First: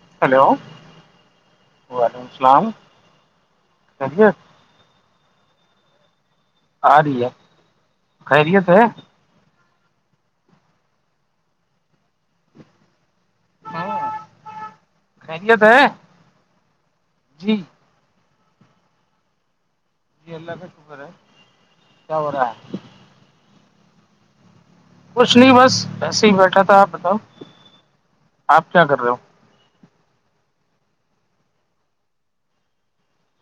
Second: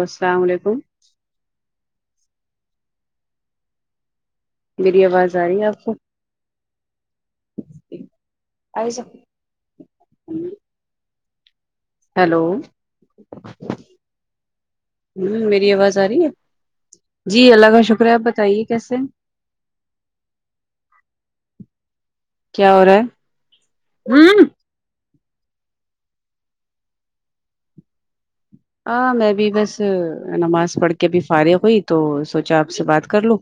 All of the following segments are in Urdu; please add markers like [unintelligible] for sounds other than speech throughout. السلام ہلو علیکم وعلیکم السلام خیریت میری آواز آ رہی ہے آپ کو آ رہی ہے خیریت ہے ہیلو ہاں خیریت میری ہے آواز آ رہی ہے جی اللہ کا شکر آپ بتاے کہیے کیسے جی اللہ کا شکر ہے کیا ہو رہا ہے ہمم کچھ نہیں بس ایسے ہی بیٹھا تھا آپ بتاؤ آپ کیا کر رہے ہاں ہو میں بھی بس نماز پڑھ کے ابھی فارغ ہوئی تو سوچا آپ سے بات کر لو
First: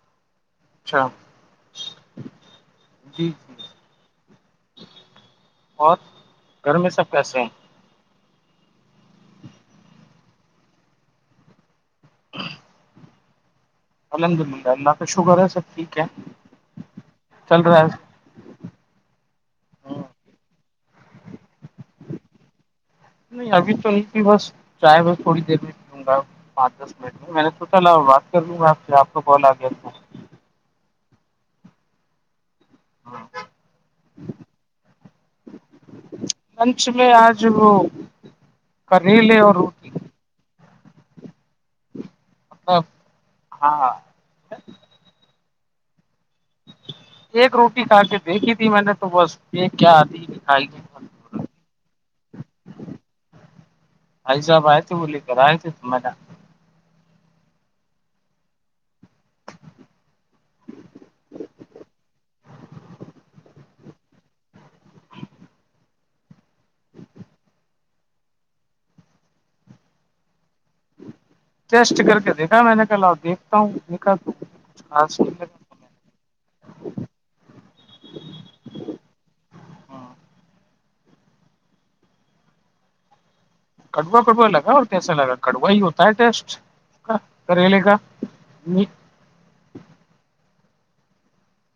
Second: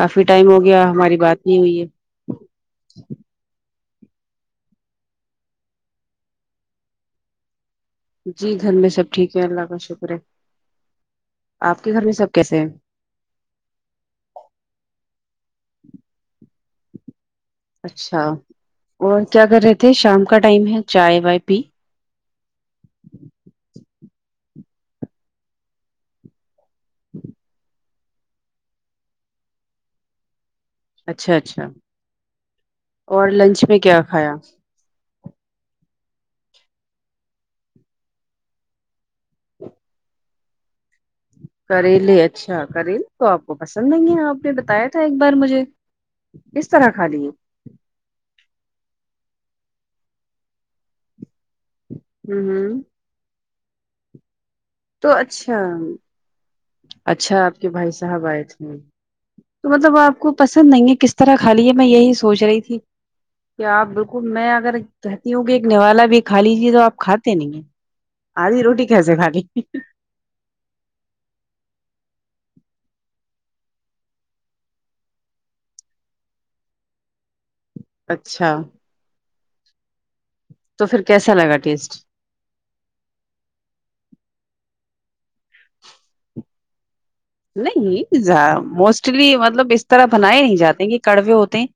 کافی ٹائم ہو گیا اچھا ہماری بات نہیں ہوئی ہے جی جی اور گھر میں سب کیسے ہیں جی گھر میں سب ٹھیک ہے اللہ کا شکر ہے آپ کے گھر میں سب کیسے ہیں الحمد للہ اللہ کا شکر ہے سب ٹھیک ہے چل رہا ہے اچھا اور کیا کر رہے تھے شام کا ٹائم ہے چائے وائے پی نہیں ابھی تو نہیں بس چاہے بس تھوڑی دیر میںلوں گا پانچ دس منٹ میں میں نے اور بات کر لوں میں آپ سے آپ کو کال آ گیا ہوں اچھا اچھا اور لنچ میں کیا کھایا لنچ میں آج وہ کریلے اور کریلے اچھا مطلب کریلے تو آپ کو پسند ہاں نہیں ہے آپ نے بتایا تھا ایک بار مجھے کس طرح کھا لیے ایک روٹی کھا کے دیکھی تھی میں نے تو بس یہ کیا آدھی ہی کھائ ہوں ہوں بھائی صاحب آے تھے تو وہی لے کر آئے اچھا تھے منا اچھا آپ کے بھائی صاحب آئے تھے تو مطلب وہ آپ کو پسند نہیں ہے کس طرح کھا لی ہے میں یہی سوچ رہی تھی کیا آپ بالکل میں اگر کہتی ہوں کہ ایک نوالا بھی کھا لیجے تو آپ کھاتے نہیں ہیں آدھی روٹی کیسے کھا لی ٹیسٹ کر کے دیکھا میں نے کل دیکھتا ہوں دیکھا تو لگا اچھا ہاں تو پھر کیسا لگا ٹیسٹ کڑوا کڑوا لگا اور کیسا لگا کڑوا ہی ہوتا ہے ٹیسٹ کا کریلے کا نہیں موسٹلی مطلب اس طرح بنائے نہیں جاتے کہ کڑوے ہوتے ہیں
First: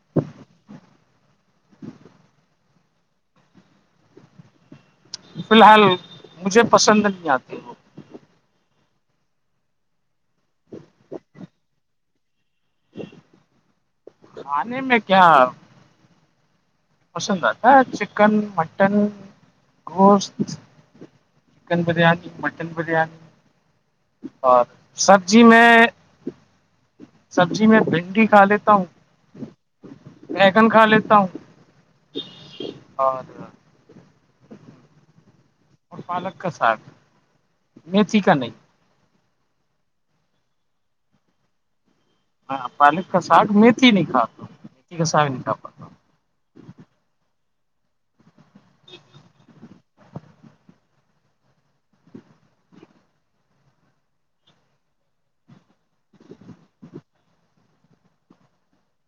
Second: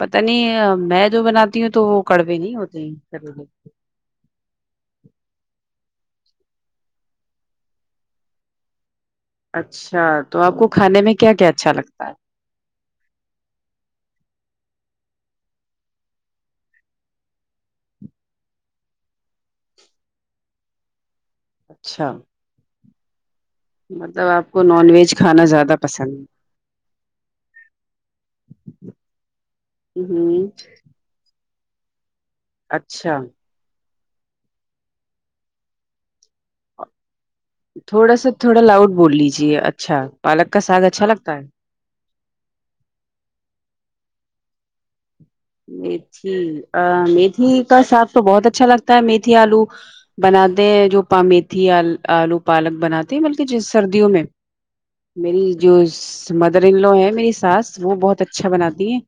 پتا نہیں میں جو بناتی ہوں تو وہ کڑوے نہیں ہوتے ہیں فیلحال مجھے پسند نہیں آتی اچھا تو آپ کو کھانے میں کیا کیا اچھا لگتا ہے [inaudible] کانے میں کیا پسند آتا ہے چکن مٹن گوشت چکن اچھا بریانی مٹن بریانی مطلب آپ کو اور نان ویج سبزی کھانا زیادہ میں پسند ہے سبزی میں بھنڈی کھا لیتا ہوں ہوں، مگن کھا لیتا ہوں اچھا اور اور پالک کا ساگ تھوڑا میتھی سا کا نہیں تھوڑا لاؤڈ بول لیجیے اچھا پالک کا ساگ اچھا لگتا ہے ہاں پالک کا ساگ میتھی نہیں کھاتا میتھی کا ساگ نہیں کھاتا میتھی میتھی کا ساگ تو بہت اچھا لگتا ہے میتھی آلو بناتے ہیں جو پمییتھی آلو پالک بناتے ہیں بلکہ ج سردیوں میں میری جو مدر ان لو ہے میری ساس وہ بہت اچھا بناتی ہیں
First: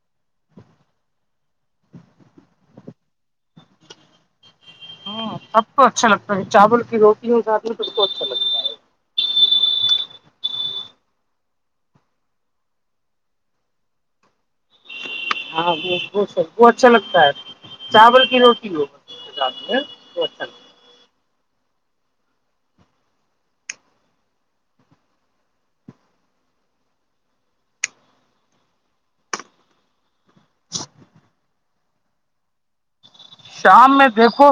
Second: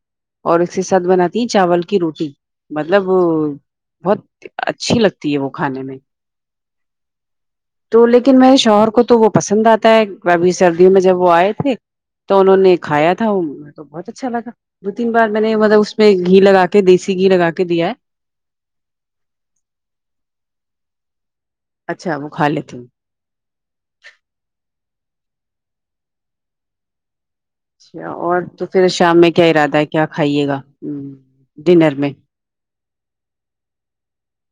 اور اس کے ساتھ بناتی ہیں چاول کی روٹی مطلب بہت اچھی لگتی ہاں ہے وہ تب کھانے تو میں اچھا لگتا ہے چاول کی روٹی ہو ساتھ میں تب تو اچھا لیکن میں لگتا ہے شوہر کو تو وہ پسند آتا ہے ابھی سردیوں میں جب وہ آئے تھے تو انہوں نے کھایا تھا وہ بہت اچھا لا دو تین بار میں نے ہاں اس وہ میں وہ گھی سر لگا وہ کے اچھا دیسی لگتا گھی ہے لگا کے دیا ہے چاول کی روٹی ہو ساتھ میں وہ اچھا لگتا ہے اچھا وہ خالیتے اچھا اور تو پھر شام میں کیا ارادہ ہے کیا کھائیے گا ہ ڈنر میں ہے۔ شام میں دیکھو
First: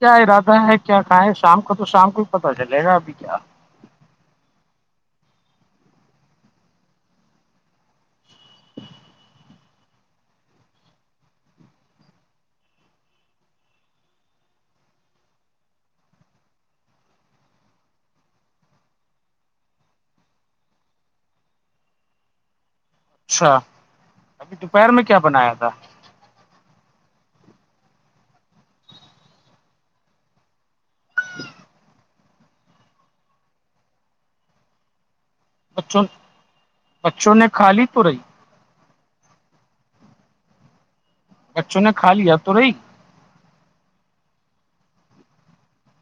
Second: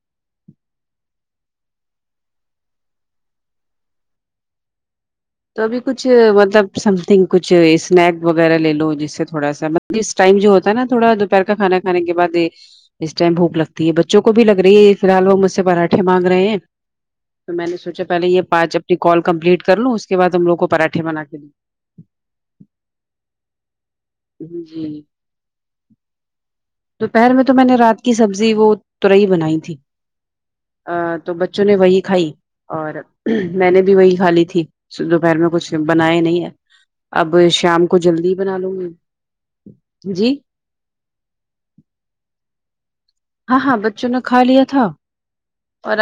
کیا ارادہ ہے کیا کھائےیں شام کا تو شام کو ہی پتاہ چلے گا ابھی کیا تو ابھی کچھ مطلب سم تھنگ کچھ اسنیک وغیرہ لے لو جس سے تھوڑا سا اسس ٹائم جو ہوتا ہے نا تھوڑا دوپہر کا کھانا کھانے کے بعد یہ اس ٹائم بھوک لگتی ہے بچوں کو بھی لگ رہی ہے فیحال وہ مجھ سے پراٹھے مانگ رہے ہیں تو میں نے سوچا پہلے یہ پانچ اپنی کال کمپلیٹ کر لوں اس کےعد ہم لوگ کو پراھے بنا کے د اچھا ابھی دوں دوپہر جی میں کیا بنایا تھا تو پہر میں تو میں نے رات کی سبزی وہ ترئی بنائی تھی ا تو بچوں نے وہی کھائی اور میں نے بھی وہی کھا لی تھی دوپہر میں کچھ بچوں بنائے نہیں ہے اب بچوں نے کھا لی شام کو تو رہی جلدی ہی بنا لوں گی جی بچوں نے کھا لیا تو رہی ہاں ہاں بچوں نے کھا لیا تھا اور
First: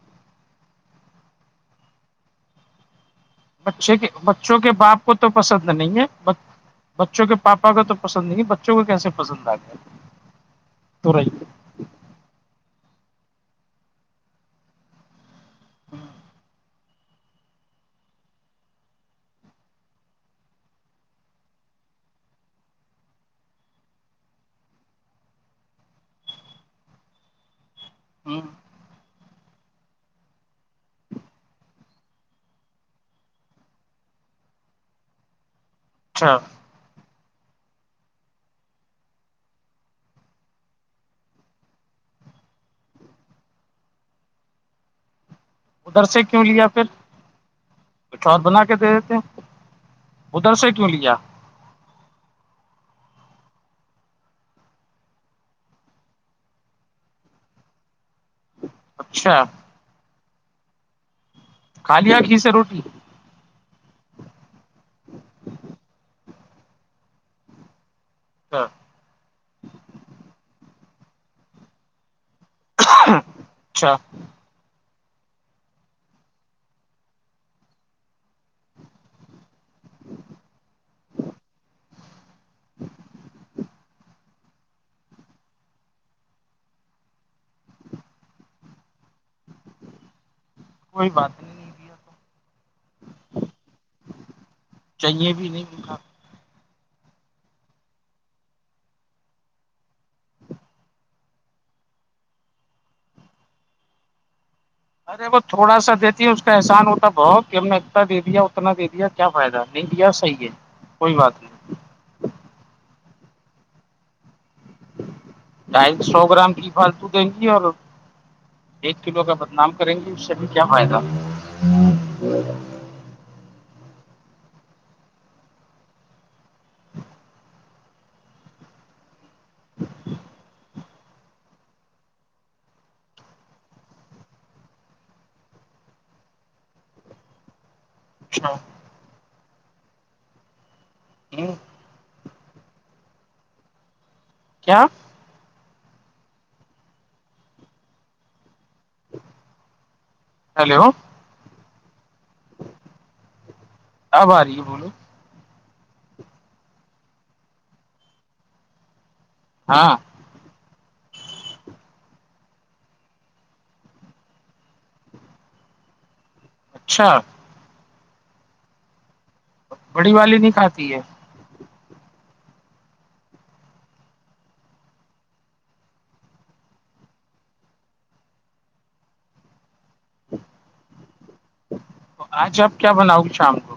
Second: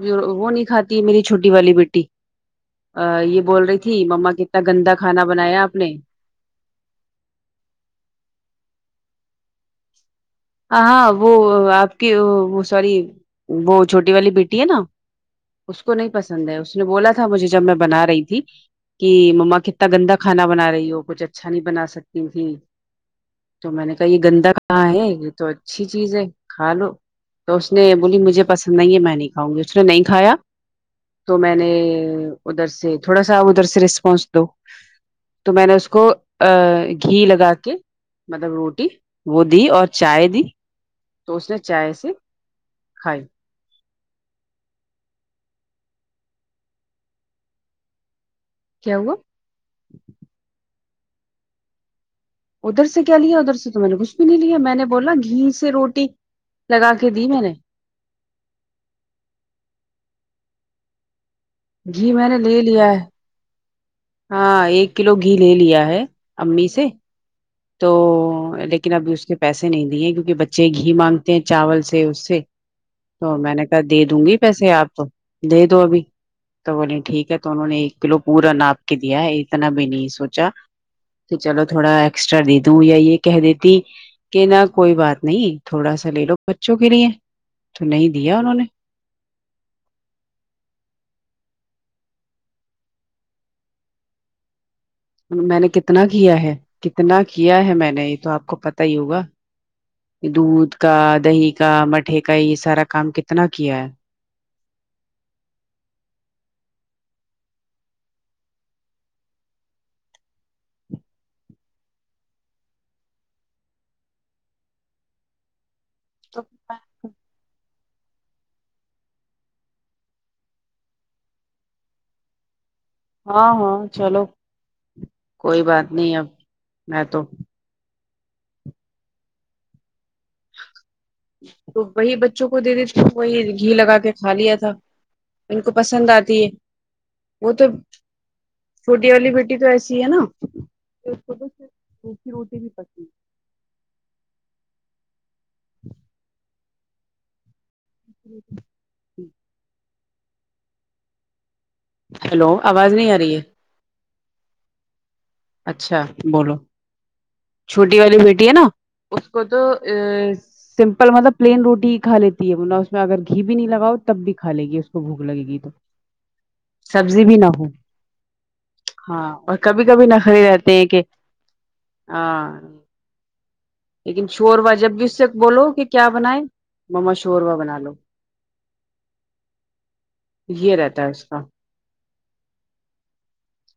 وہ نہیں کھاتی میری چھوٹی والی بیٹی یہ بول رہی بچے تھی کے مما بچوں کتنا کے گندا باپ کو کھانا تو بنایا پسند آپ نے نہیں ہے بچوں کے پاپا کا تو پسند نہیں ہے بچوں کو کیسے پسند آ گیا ہاں تو رہی وہ آپ کی سوری وہ چھوٹی والی بیٹی ہے نا اس کو نہیں پسند ہے اس نے بولا تھا مجھے جب میں بنا رہی تھی کہ مما کتنا گندا کھانا بنا رہی ہو کچھ اچھا نہیں بنا سکتی تھی تو میں نے کہا یہ گندا کہاں ہے تو اچھی چیز ہے کھا لو تو اس نے بولی ہ مجھے پسند نہیں ہے میں نے کی ہؤں ج اس نے نہیں کایا تو میں نے ادھر سے تھوڑا سا ادھر سے رسپانس دو تو میں نے اس کو اچھا گھی لگا کے مطلب روٹی وہ دی اور چائے دی تو اس نے چائے سے کھائی ادھر سے کیوں لیا پھر کچھ اور بنا کے دے کیا دیتے ہوا ادھر سے کیوں لیا ادھر سے کیا لیا ادھر سے تو میں نے کچھ بھی نہیں لیا میں نے بولا گھی سے روٹی لگا کے دی میں نے اچھا کھا گھی لیا میں نے سے لے روٹی لیا ہے ہاں ایک کلو گھی لے لیا ہے امی سے تو لیکن ابھی اس کے پیسے نہیں دی ہیں کیونکہ بچے گھی مانگتے ہیں چاول سے اس سے تو میں نے کہا اچھا دے دوں گی پیسے آپ تو دے دو ابھی تو بوولے ٹھیک ہے تو انہوں نے ایک کلو پورا ناپ کے دیا ہے اتنا بھی نہیں سوچا تو چلو تھوڑا ایکسٹرا دے دوں یا یہ کہہ دیتی کہ نہ کوئی بات نہیں تھوڑا سا لے لو بچوں کے لیے تو نہیں دیا انہوں نے کوئی بات نہیں تو [inaudible] چاہیے بھی میں نہیں نے ملا کتنا کیا ہے کتنا کیا ہے میں نے یہ تو آپ کو پتا ہی ہوگا دودھ کا دہی کا مٹھے کا یہ سارا کام کتنا کیا ہے ارے وہ تھوڑا سا دیتی ہے اس کا احسان ہوتا ہے بہت کہ ہم نے اتنا دے دیا اتنا دے دیا کیا فائدہ نہیں لیا صحیح ہے کوئی بات نہیں ڈائ سو تو گرام کی فالتو دیں گی اور ایک کلو کا بدنام کریں گے اس سے بھی کیا فائدہ ہاں ہاں چلو کوئی بات نہیں اب میں تو [inaudible] تو وہی بچوں کو دے دی تھی وہی گھی لگا کے کھا لیا تھا ان کو پسند آتی ہے وہ تو اچھا چھوٹی والی بیٹی تو ایسی ہے نا کہ اس کو تو روٹی بھی پسند ہے کیا [inaudible] [inaudible] ہیلو ہیلو آواز نہیں آ رہی ہے اب آ رہی ہے بولو اچھا بولو چھوٹی والی بیٹی ہے نا اس کو تو ہاں سمپل مطلب پلین روٹی کھا لیتی ہےنا اس میں اگر گھی بھی نہیں لگاؤ تب بھی کھ لے گی اس کو بھوک لگ گی تو اچھا سبزی بھی نہ ہو ہاں اور کبھی کبھی بڑی والی نخرے نہیں رہتے ہیں کھاتی ہے کہ ہاں لیکن شوربا جب بھی اس سے بولو کہ کیا بنائے مما شوربا بنا لو یہ رہتا ہے اس کا تو آج آپ کیا بناؤ شام کو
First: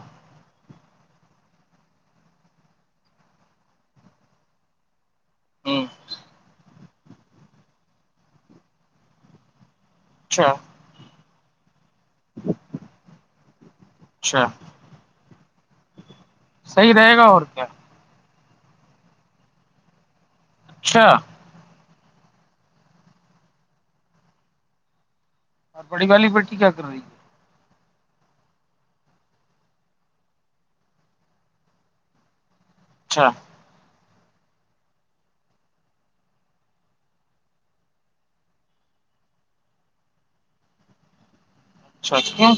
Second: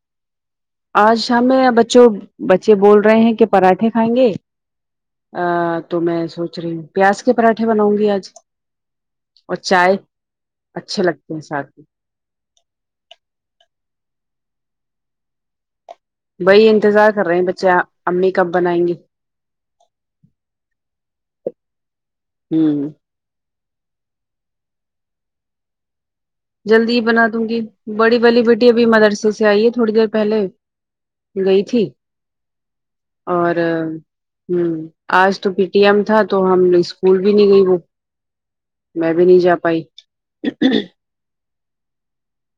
آج شام میں بچوں بچے بول رہے ہیں کہ پراٹھے کھائیں گے ا ہ تو میں سوچ رہی ہوں پیاز کے پراٹھے بناؤں گی آج اور چائے اچھا اچھے لگتے ہیں ساتھ میں اچھا صحیح انتظار گا کر رہے اور ہیں کیا بچے امی کب بنائیں گے اچھا ہوں اور بڑی والی بیٹی کیا کر جلدی رہی ہی ہے بنا دوں گی بڑی والی بیٹی ابھی مدرسے سے آئی ہے تھوڑی دیر پہلے گئی تھی اچھا اور آج تو پی ٹی ایم تھا تو ہم اسکول بھی نہیں گئی وہ میں بھی نہیں جا پائی اچھا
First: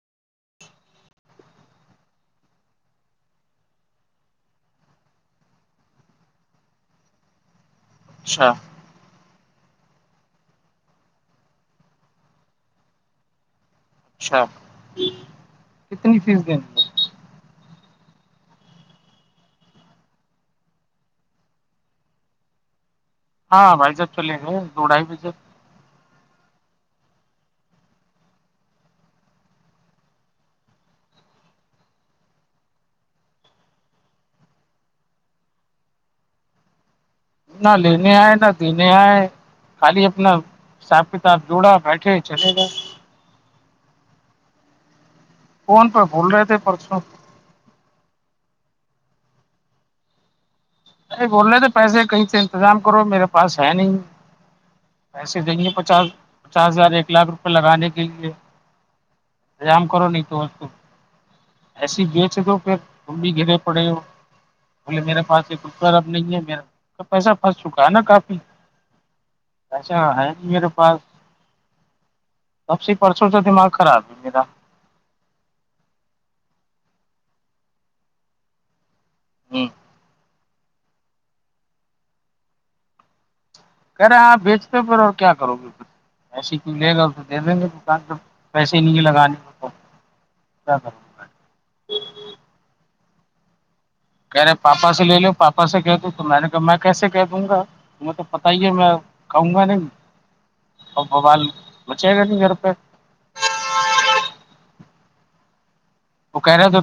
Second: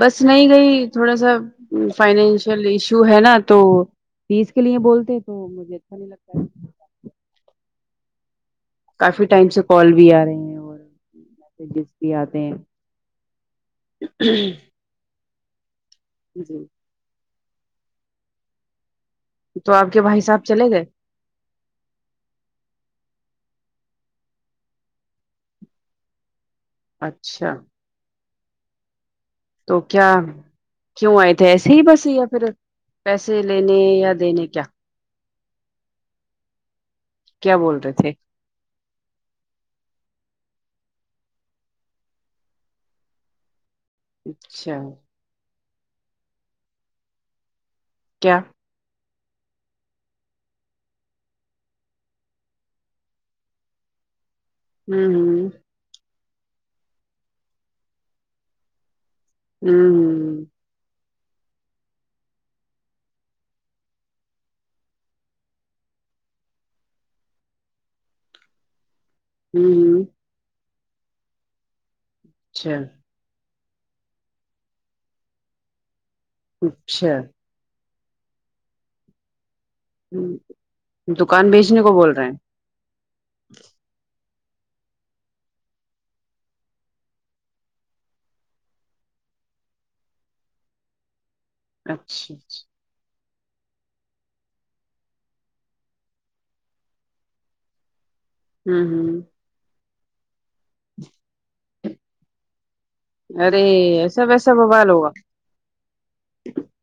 بس نہیں گئی تھوڑا سا فائنینشیل ایشو ہے نا تو فیس کے لیے بولتے ہیں تو مجھے اچھا نہیں لگتا ہے اچھا کافی ٹائم سے کال بھی آ رہے ہیں اور میسجز بھی آتے ہیں اچھا کتنی فیس جی دینی ہے تو آپ کے بھائیساب چلے گئے ہاں بھائی جب چلیں گے دوڑائی بھی جب اچھا تو کیا کیوں آئے تھے ایسے ہی بس یا پھر پیسے لینے یا دینے کیا کیا نہ بول رہے لے تھے نہیں آئے ن نہیں آئے خالی اپنا حساب کتاب جوڑا بیٹھے چلے گئے اچھا فون پہ بول رہے تھے پرسوں کیا نہیں بول رہے تھ پیسے کہیں سے انتظام کرو میرے پاس ہے نہیں ہوں ہوں دیں گے پچاس پچاس ہزار ایک لاکھ روپے لگانے کے لیے انتظام کرو نہیں تو و ہوں ایسی بیچ دو پھر تم بھی گرے پڑے ہو بولے میرے پاس پر اب نہیں ہے میرا پیسہ پھنس چکا ہے نا کافی اچھا ہوں ہ ہ ہے ج میرے پاس اچھا سب سے پرسوں سے دماغ خراب ہے میرا اچھ [unintelligible] ہ دکان بیچنے کو بول رہے ہیں کرے آپ بیچتے پھر اور کیا کرو گ ایسے کیوں لے گا تو دے دیں گے دکان پ پیسے نہیں ہے لگانے کو تو [unintelligible] اچھا اچ کہہ رہے پاپا سے لے ل پاپا سے کہ د تو میں نے کہا میں کیسے کہہ دوں گا تمہیں تو پتہ ہی ہے ہوں میں ہوں کہوں گا نہیں اور بوال بچے گا نہیں گھر پہ ارے ایسا ویسا بوال ہوگا تو کہہ رہے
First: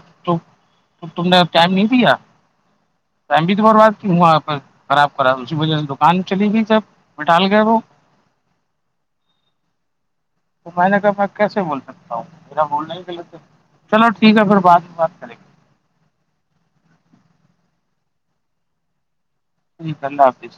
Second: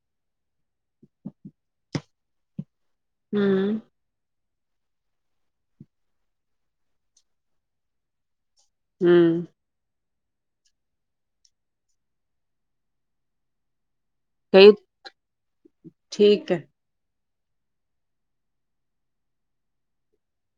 تم نے ٹائم نہیں دیا ٹائم بھی تو ہوں برباد وہاں پ خراب خراب اسی وجہ سے دکان چلی گئی جب مٹال گئے وہ ہوں تو میں نے کہا میں کیسے بول سکتا ہوں میرا بولنا ہی کہل سے چلو ٹھیک ہے پھر کہئی بع میں بات کریں گے [unintelligible] ٹھیک ہے اللہ حافظ